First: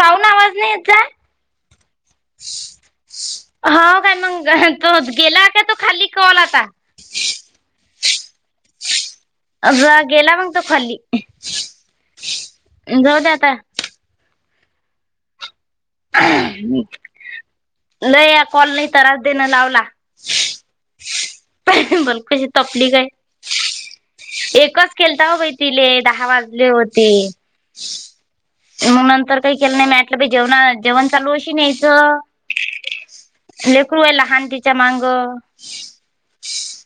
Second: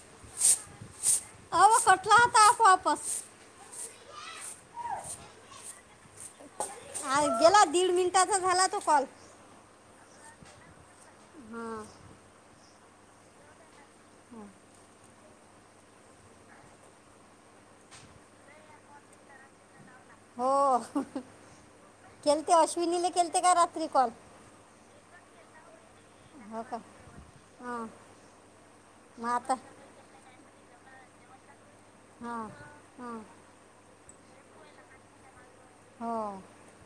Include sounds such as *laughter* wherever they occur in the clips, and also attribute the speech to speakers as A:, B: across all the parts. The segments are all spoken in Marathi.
A: काऊन आवाज नाही याचाय
B: अहो कटला होता आपोआपच
A: हो काय मग तो गेला का तो खाली कॉल आता
B: आ गेला दीड मिनटाचा झाला तो कॉल
A: गेला मग तो खाली
B: हां
A: जाऊ द आता ल या कॉल नाही तारास देणं लावला
B: हो
A: बोल कशी
B: केलते
A: तपली काय
B: अश्विनीला केलते का रात्री कॉल
A: एकच केलता हो बाई तिले दहा
B: हो
A: वाजले
B: का
A: होते
B: *inaudible* मग आता
A: *unintelligible*
B: *unintelligible*
A: लेकरू आहे लहान तिचा मांग
B: हो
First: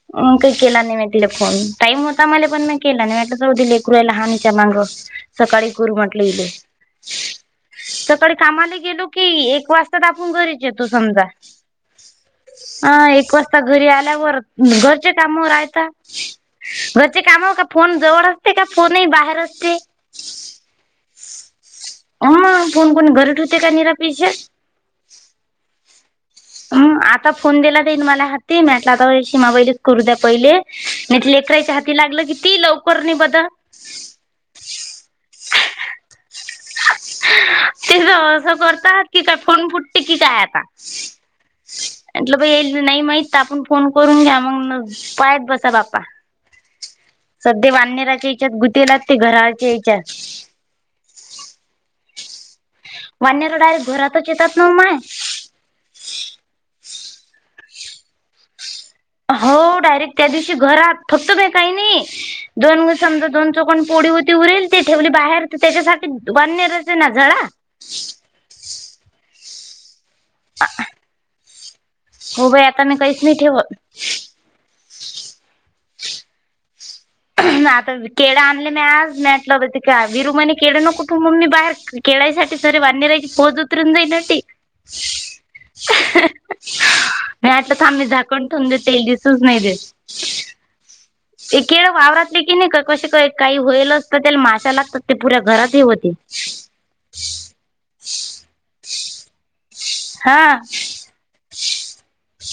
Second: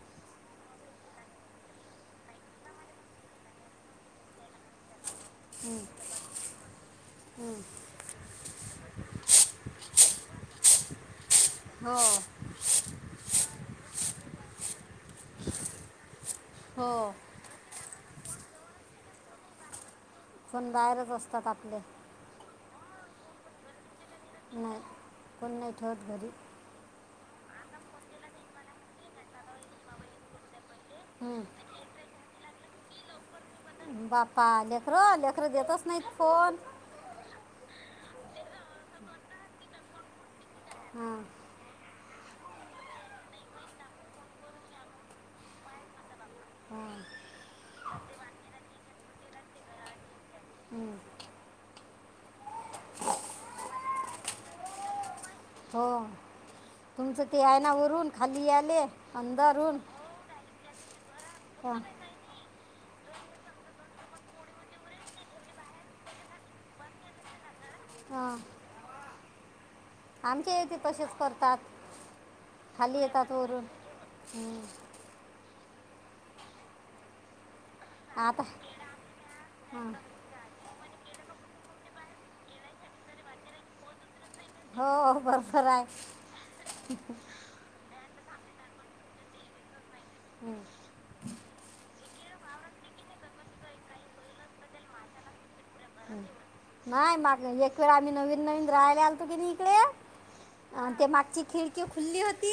A: *unintelligible* *inaudible*
B: *inaudible*
A: सकाळी कामाला गेलो की एक वाजता त आपून घरीच येतो समजा
B: *inaudible*
A: अ एक वाजता घरी आल्यावर घरचे काम राहतात
B: हो
A: घरचे काम का फोन जवळ असते का फोन ह बाहेर असते
B: फण बाहेरच असतात आपले
A: आम्मा फोन कोण घर ठूते काय निरापीचे
B: नाही कोण नाही ठेवत घरी
A: हम आता फोन दिला देईन मला हाती म्हटलं आता शीमा वैलीच करू द्या पहिले नाही
B: हं.
A: लेकरायच्या हाती लागलं कि ती लवकर नाही बद
B: बापा लेकरं लेकरं देतच नाहीत फोन
A: ते असं करतात की काय फोन फुटते की काय आता
B: हां
A: म्हटलं प येईल नाही माहित आपण फोन करून घ्या मग पहात बसा बाप्पा *unintelligible* वानेर डायरेक्ट घरातच येतात न व माय
B: हो तुमचं ते आहे ना वरून खाली यायले
A: *unintelligible*
B: *inaudible*
A: *inaudible* *unintelligible* *inaudible*
B: हां आमच्या येथे तसेच करतात
A: हो बाई आता मी
B: खाली
A: काहीच
B: येतात
A: नाही
B: वरून
A: ठेवत
B: आता हं.
A: *unintelligible* *unintelligible*
B: हो बरोबर आहे
A: *unintelligible* *unintelligible*
B: नाही माघ एक वेळ आम्ही नवीन नवीन राहायला आलतो की नाही इकडे
A: *inaudible*
B: अन् ते मागची खिडकी खुल्ली होती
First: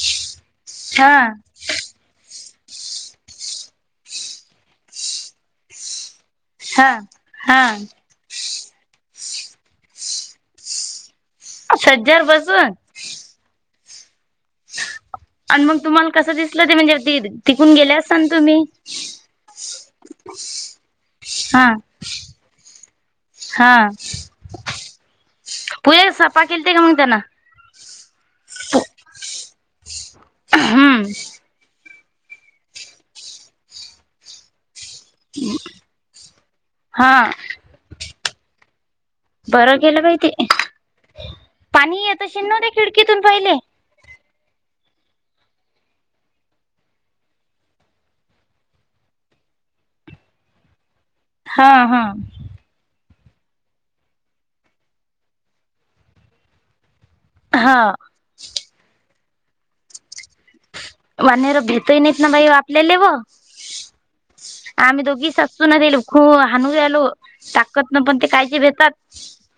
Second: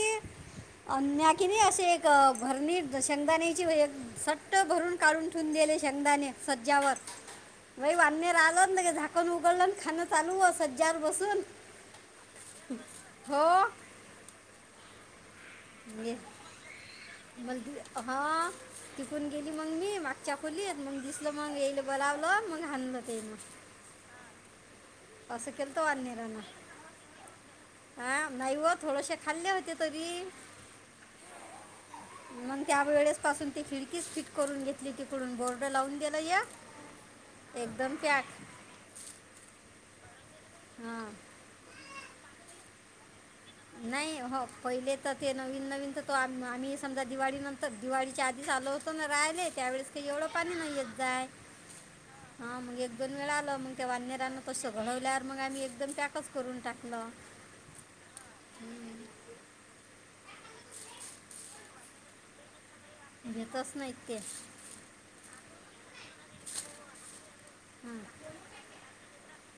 B: अ
A: हा
B: मी कि नाही असे एक भरणी शेंगदाणेची आहे एक सट्ट भरून काढून ठेवून दिले शेंगदाणे
A: हा हा
B: *unintelligible* झाकण उघडलं आणि खान चालू सज्ज्यावर बसून
A: *unintelligible*
B: हो
A: *inaudible* आणि मग तुम्हाला
B: ये-
A: कसं दिसलं ते म्हणजे
B: मला
A: तिकून गेले
B: दि-
A: असल ना
B: हा
A: तुम्ही
B: तिकून गेली मग
A: हा
B: *unintelligible* असं केलं तर वाननेरानं
A: *unintelligible*
B: हा नाही व थोडेसे खाल्ले होते तरी
A: हम्म
B: मग त्या वेळेस पासून ती खिडकीच फिट करून घेतली तिकडून बोर्ड लावून दिल एक
A: हा
B: एकदम पॅक
A: बरं केलं बाई ते
B: *inaudible*
A: पाणी येत अशील न खिडकीतून पाहिले
B: नाही हो पहिले तर ते नवीन नवीन तर तो आम्ही समजा दिवाळी नंतर दिवाळीच्या आधीच आचालो होतो राहिले त्यावेळेस काही एवढं पाणी नाही येत जाय
A: हा हा
B: हा मग एक दोन वेळा आलं मग त्या वाननेरांना तसं घडवल्यावर मग आम्ही एकदम पॅकच करून टाकलं
A: हा वनर भेेतोय नाहीत ना बाई आपपल्यालेव
B: घेतच नाहीत ते
A: आम्ही दोघी सासू न दिलो खू हणू आलो ताकत
B: हां
A: ना पण ते काहीचे भेतात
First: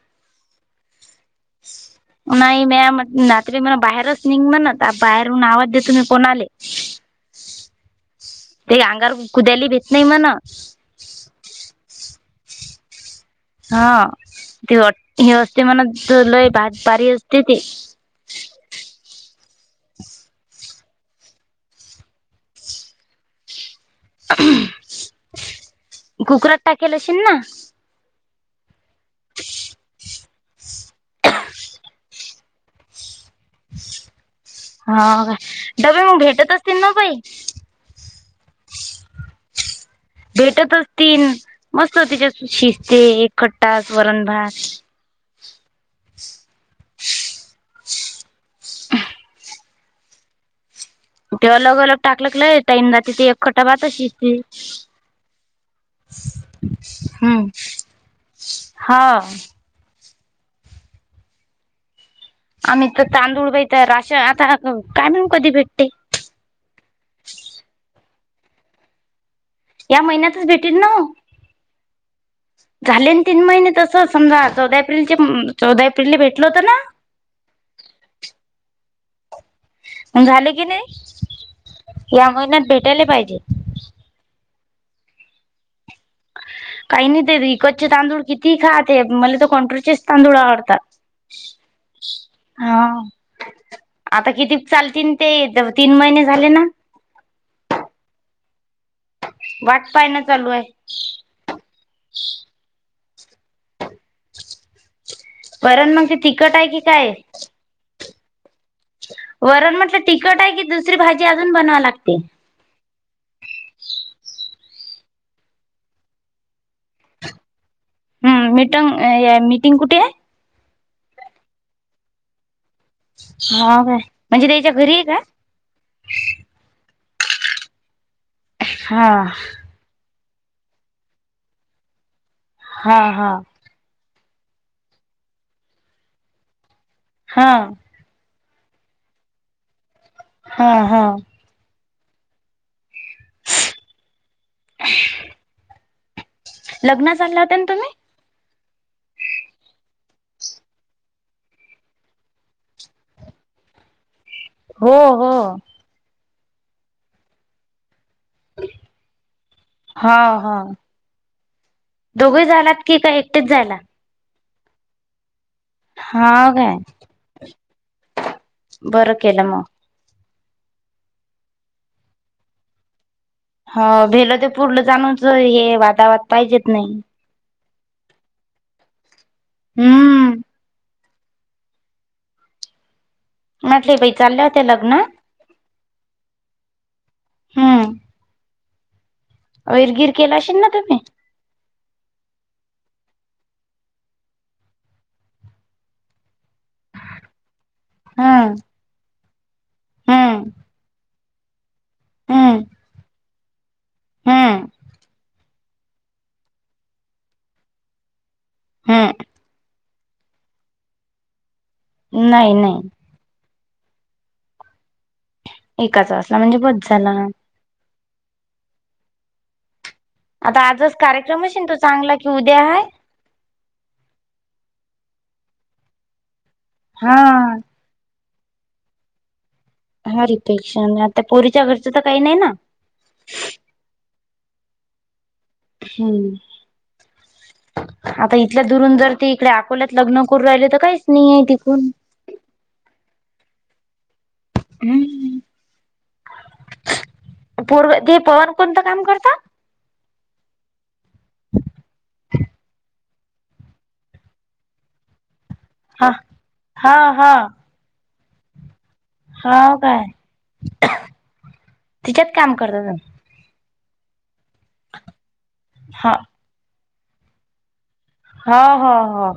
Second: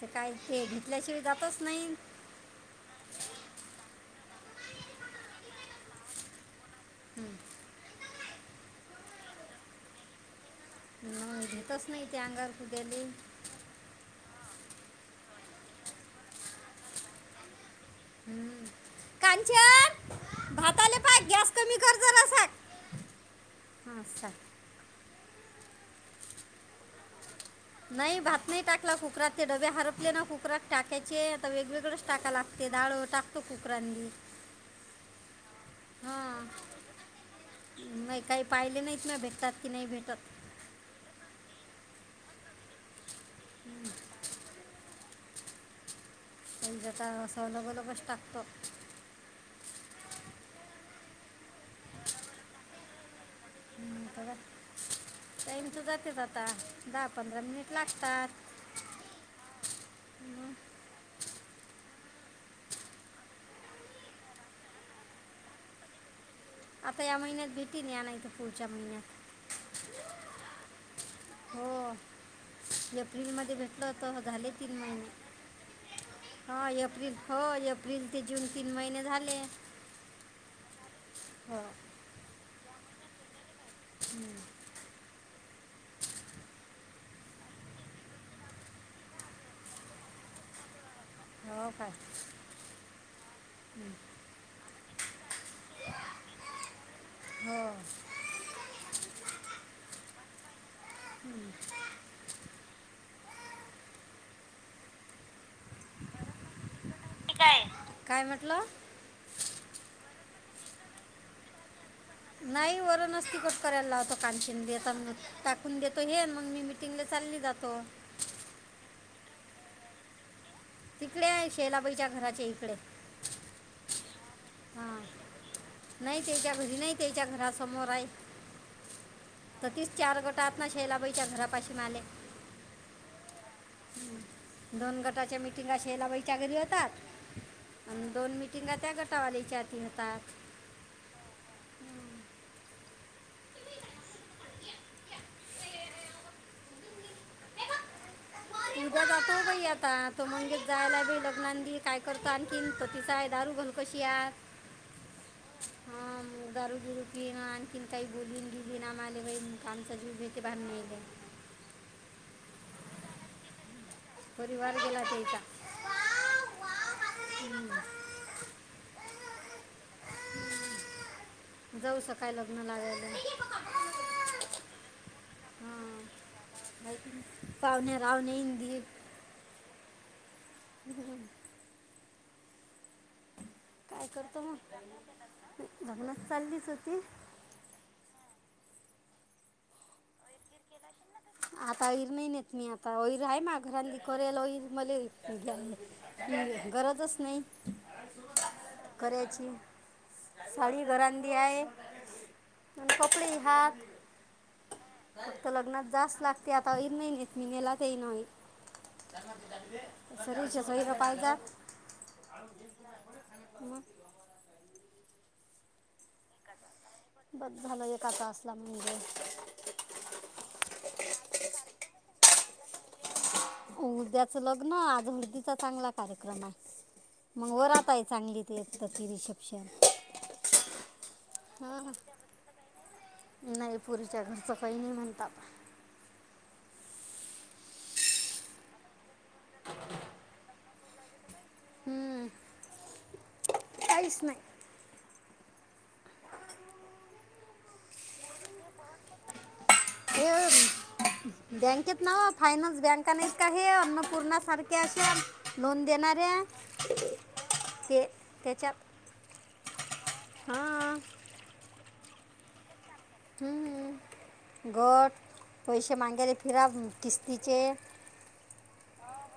B: ते काय ते घेतल्याशिवाय जातच नाही
A: नाही म रात्री मला बाहेरच निघ म्हणं बाहेरून आवाज देतो मी कोण आले
B: *inaudible*
A: *unintelligible*
B: *unintelligible*
A: *unintelligible* *inaudible*
B: क भात आले पाय गॅस कमी करज हां सर
A: कुकरात टाकेलशन ना
B: नाही भात नाही टाकला कुकरात ते डबे हरपले ना कुकरात टाकायचे आता वेगवेगळेच टाका लाग ते डाळ टाकतो कुकरांनी
A: हा का डब्बे मग भेटत असतील न बय
B: म काही पाहिले नाहीत म भेटतात की नाही भेटात
A: भेटत असतील मस्त तिच्या शिस्ते एक खट्टा स् वरणभात
B: म्हणजे का सलगोलगच टाकतो
A: ते अलग अलग टाकल क ल टाईम ज तिथे एक खटा बहात
B: हं,
A: श
B: थोडं टाईम तर जातेच आता दहा पंधरा
A: हम्म
B: मिनिटं लागतात
A: हा
B: हं.
A: आम्ही तर तांदूळ बाई तर राशन आता काय म्हणून कधी भेटते
B: आता या महिन्यात भेटतील या नाय तर पुढच्या महिन्यात
A: या महिन्यातच भेटीन ना
B: हो
A: झाले ना तीन
B: एप्रिलमध्ये
A: महिने
B: भेटलं
A: तसं
B: होत
A: समजा
B: झाले तीन
A: चौदा
B: महिने
A: एप्रिलचे चौदा एप्रिलला भेटल होतं
B: हा
A: ना.
B: एप्रिल हो एप्रिल ते जून तीन महिने झाले
A: झाले की नाही
B: हो
A: या महिन्यात भेटायला पाहिजे
B: हम्म
A: काही नाही ते इकतचे तांदूळ किती खा मला तर कंट्रोचेच तांदूळ आवडतात
B: हो काय
A: हा आता किती चालतील ते तीन महिने झाले ना
B: हो
A: वाट पाहणं चालू आहे
B: हो
A: पण मग ते तिकट आहे की काय
B: काय म्हटलं
A: वरण म्हटलं तिकट आहे की दुसरी भाजी अजून बनवाव लागते
B: नाही वरणच तखट करायला लावतो कानशीन देत टाकून देतो हे मग मी तींनदा चालली जातो
A: हम्म मीटंग मीटिंग कुठे आहे
B: तिकडे आहे शेलाबाईच्या घराचे इकडे
A: हा काय म्हणजे त्याच्या घरी
B: हां
A: आहे का
B: नाही त्याच्या घरी नाही त्याच्या घरासमोर आहे
A: हां
B: तीच चार गोट आत ना शैलाबाईच्या घरापाशी माले
A: हा हा
B: दोन गटाच्या मिटिंगा शेलाबाईच्या घरी यतात
A: हा
B: आणि दोन मिटिंगा त्या गटावालीच्या तीतात
A: हा हा
B: *inaudible*
A: लग्न चाललं होतं ना तुम्ही
B: तज जातो बाई आता तो मणजे जायला लग्नान दि काय करतो आणखीन त तिचा आहे दारू बनतो कशी हाय
A: हो हो
B: हा दारू बीरू पिन आणखिन काही बोलूनं गेली ना माले कामचा
A: हा
B: जीव घेते
A: हा
B: *unintelligible*
A: दोघे जायलात की का एकटेच जायला
B: परिवार गेला त्या हिचा
A: हा काय बरं केलं मग.
B: जाऊ सकाय लग्न लागयला.
A: हो भेलं ते पूर्लं जाणच हे वादा वाद.
B: पाहणे राहणे हिंद
A: हम्म
B: हम्म हं.
A: म्हटले
B: काय
A: बाई
B: करतो
A: चालले
B: मग
A: होते लग्न
B: लग्नच चाललीच होती.
A: हम्म. वैरगैर केल असेल ना तुम्ही.
B: आता ईर नाही नेत मी आता वईर आहे मा घरांली केयला र मले. गरजच नाही
A: हम्म
B: करायची
A: हम्म
B: साडी घरा रंधी आहे
A: हम्म
B: म्ह खोकळी हाक.
A: हम्म.
B: फक्त लग्नात जास्त लागते आता येईन महिनेत *unintelligible*
A: हम्म.
B: सरीच्या सईरं पाईजात.
A: नाही नाही.
B: म
A: एकाच वाजला म्हणजे बच झाल.
B: बस झालं एकाचा एकच असला म्हणजे.
A: आता आजच कार्यक्रम शेंतू चांगला की उद्या आहे.
B: उद्याच लग्न आज हर्दीचा चांगला कार्यक्रम
A: हा.
B: आहे मग वरात आहे चांगली. ते एक करी शक शर
A: हा रिपेक्ष आता पोरीच्या घरचं तर काही नाही ना.
B: नाही पुरीच्या घरचं काही नाही म्हणतात.
A: हम्म. आता इथल्या दुरून जर त इकडे अकोल्यात लग्न करू राहिले तर काहीच नाहीये तिकून.
B: हम्म. काहीच नाही.
A: हम्म पूर्व ते पवन कोणतं काम करत?
B: *unintelligible* बँकेत नाव फायनान्स बँका नाही का हे अन्नपूर्णा सारखे असे. लोन
A: हा
B: देनाऱ्या
A: हा हा
B: ते तेच्यात.
A: हाव काय तिच्यात काम कर.
B: हम्म घात पैसे
A: हा
B: माग्यान फिरा तिस्तीचे.
A: हा हो हो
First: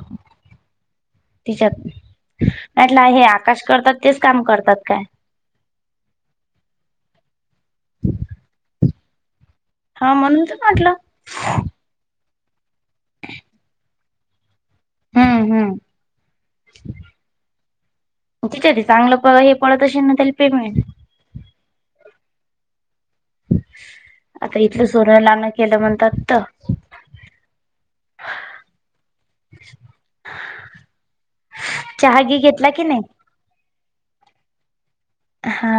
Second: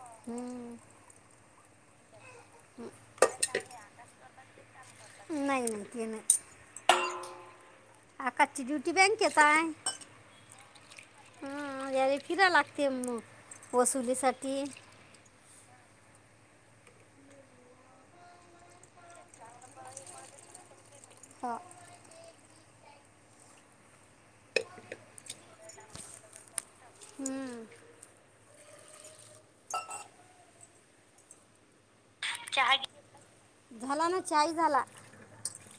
A: तिच्यात. म्हटलं हे आकाश करतात तेच काम करतात काय?
B: नाही नाही ते नाही आकाशची ड्युटी बँकेेताय.
A: हा म्हणून तर म्हटलं.
B: हा याले फिराय लागते म वसुलीसाठी.
A: हम्म हम्म, *unintelligible* पळत अशील ना त्याचे पेमेंट.
B: हा.
A: आता इथलं सोनं लान केलं म्हणतात
B: हम्म
A: *inaudible* चहा घी घेतला
B: यहा
A: की नाही?
B: घी झाला ना चाय झाला
A: हा.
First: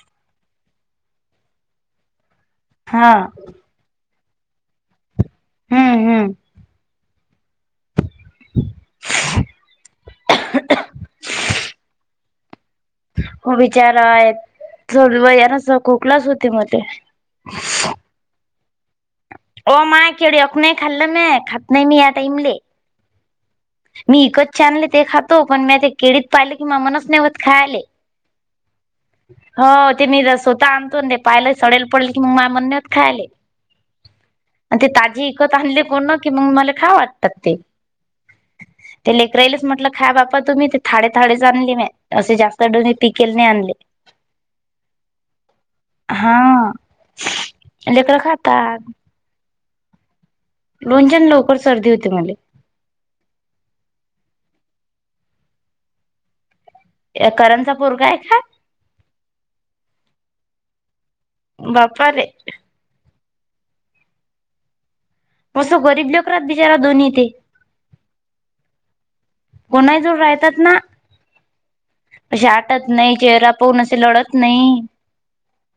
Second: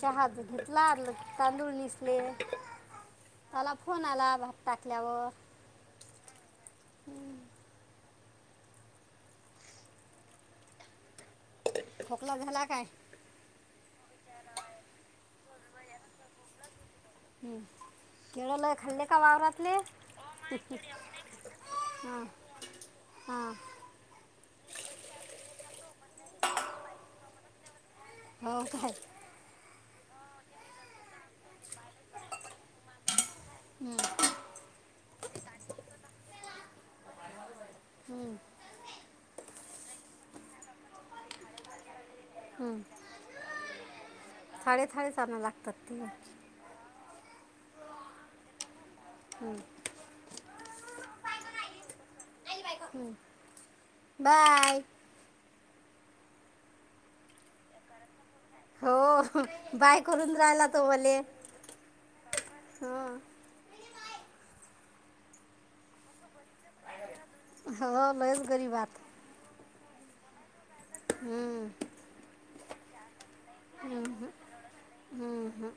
B: चहाज घेतला तांदूळ निसले.
A: हा.
B: त्याला फोन आला भात टाकल्यावर.
A: हम हम
B: हम्म
A: *inaudible*
B: खोकला झाला काय
A: हो बिचारा आहेत स वयाना खोकलाच होते मध्ये
B: हम्म केळ लय खल्ले का वावरात
A: हो माय केड अक नाही खाल्लं म खात नाही मी आता ईमले
B: हा
A: मी इकतचे आनले ते खातो पण मी ते केळीत पाहिले कि म मनच नव्हत खायले
B: हो काय
A: हो ते मी ज स्वतः आणतो ते पाहिलं सडेल पडले की मग माय म्हण नाही होत खायले
B: हम्म
A: आणि ते ताजी विकत आणले कोण की मग मला खाव वाटतात ते
B: हम
A: ते लेकरराईलाच म्हटलं खाय बापा तुम्ही ते थाडे थाडेच आणले म असे जास्त डोनो पिकेल नाही आणले *inaudible*
B: थाडे थाडे च आणाय लागतात ते
A: हा लेकर खातात
B: हम
A: लोणच्याान लवकर सर्दी होते मले
B: हं. बाय
A: ए करंचा पोरगा आहे का
B: हो बाय करून राहिला तो मले
A: बापा रे
B: हा
A: कसं गरीब लोकरात बिचारा दोन्ही तेे
B: हो लयच गरीब बात
A: कोणाही जोड राहतात ना
B: हम्म
A: अशे आटत नाही चेहरा पहून असे लढत नाही
B: ह हं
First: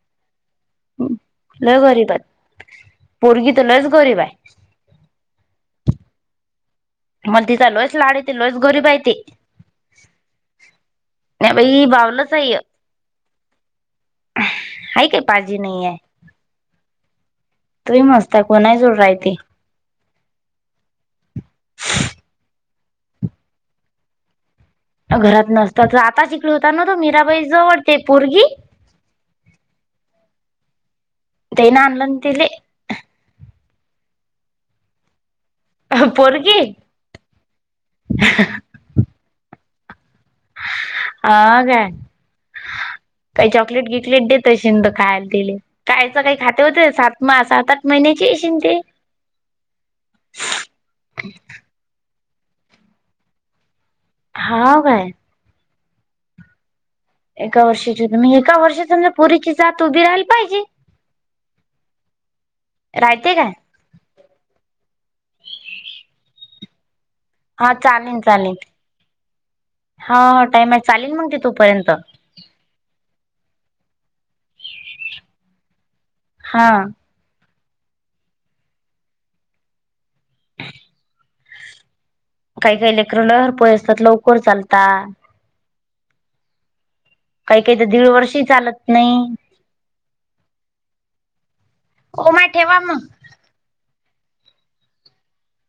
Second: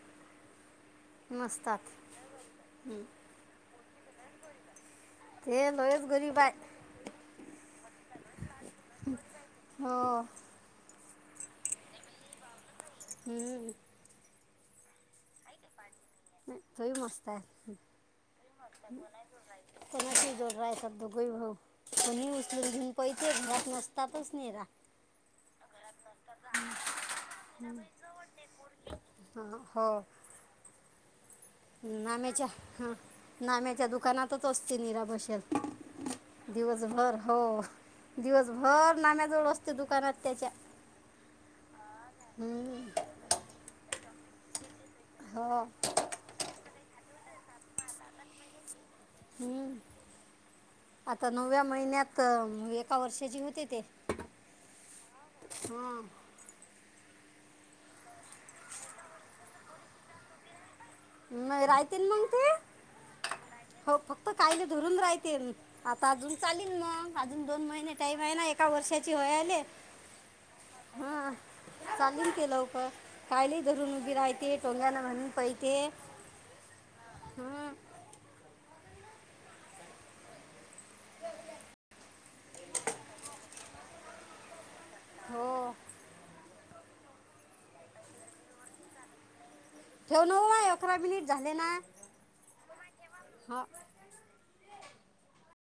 A: लई गरीब आहेत पोरगी तर लईच गरीबाय
B: हे लईच गरीबाई
A: मग तिथ लस लाड येते लस गरीबायतेे
B: हो
A: नाहीई बावलंचय
B: हम्
A: ह काय पाळजी नाहीये
B: नाही, तोही मस्त आहे
A: तु ही मस्ताय कोणाही जोड राय ते
B: समोस जोड राहाय सब दोगोई भाऊ को् मुस्लिम भिन खय ते नत नसतातच नाही राहा
A: घरात नसतात तर आता शिकडे होता ना तो मीराबाई जवळते पोरगी
B: ह हो
A: ते ना आणलं
B: नाम्याच्या
A: तिले
B: हा नाम्याच्या दुकानातच असते नीरा भषेल
A: पोरगी
B: दिवसभर हो दिवसभर नाम्याजवळ असते दुकानात त्याच्या
A: हा काय
B: हम्म,
A: काही चॉकलेट गिकलेट देत शिंद खायला तीले
B: हो
A: कायच काही खाते होते सात सात आठ महिन्याची शि ते
B: हम्म आता नवव्या महिन्यात एका वर्षाची होते ते.
A: हा काय.
B: हां.
A: एका वर्षाची होम एका वर्षा समजा पुरीची जात उभी राहाला पाहिजे.
B: मग राहतील मग ते.
A: राहतेय काय.
B: हो फक्त कायले धरून राहते आता अजून चालेल नाग. अजून दोन
A: हा
B: महिने
A: चालेल
B: टाईम आहे ना
A: चालेल
B: एका वर्षाची वय आले.
A: हा टाइम आहे चालेल मग त तोपर्यंत.
B: तचालीम केलं हो का. कायली धरून उभी राहते टोंग्याना म्हणून पहतेे.
A: हां
B: हां
A: ह *inaudible* काही काही लेकरू हर पोय असतात लवकर चालतात
B: हो
A: काही काही तर दीड वर्ष चालत नाही.
B: ठेव नऊ अकरा मिनिट झाले ना.
A: मा ठेव म.
B: हा.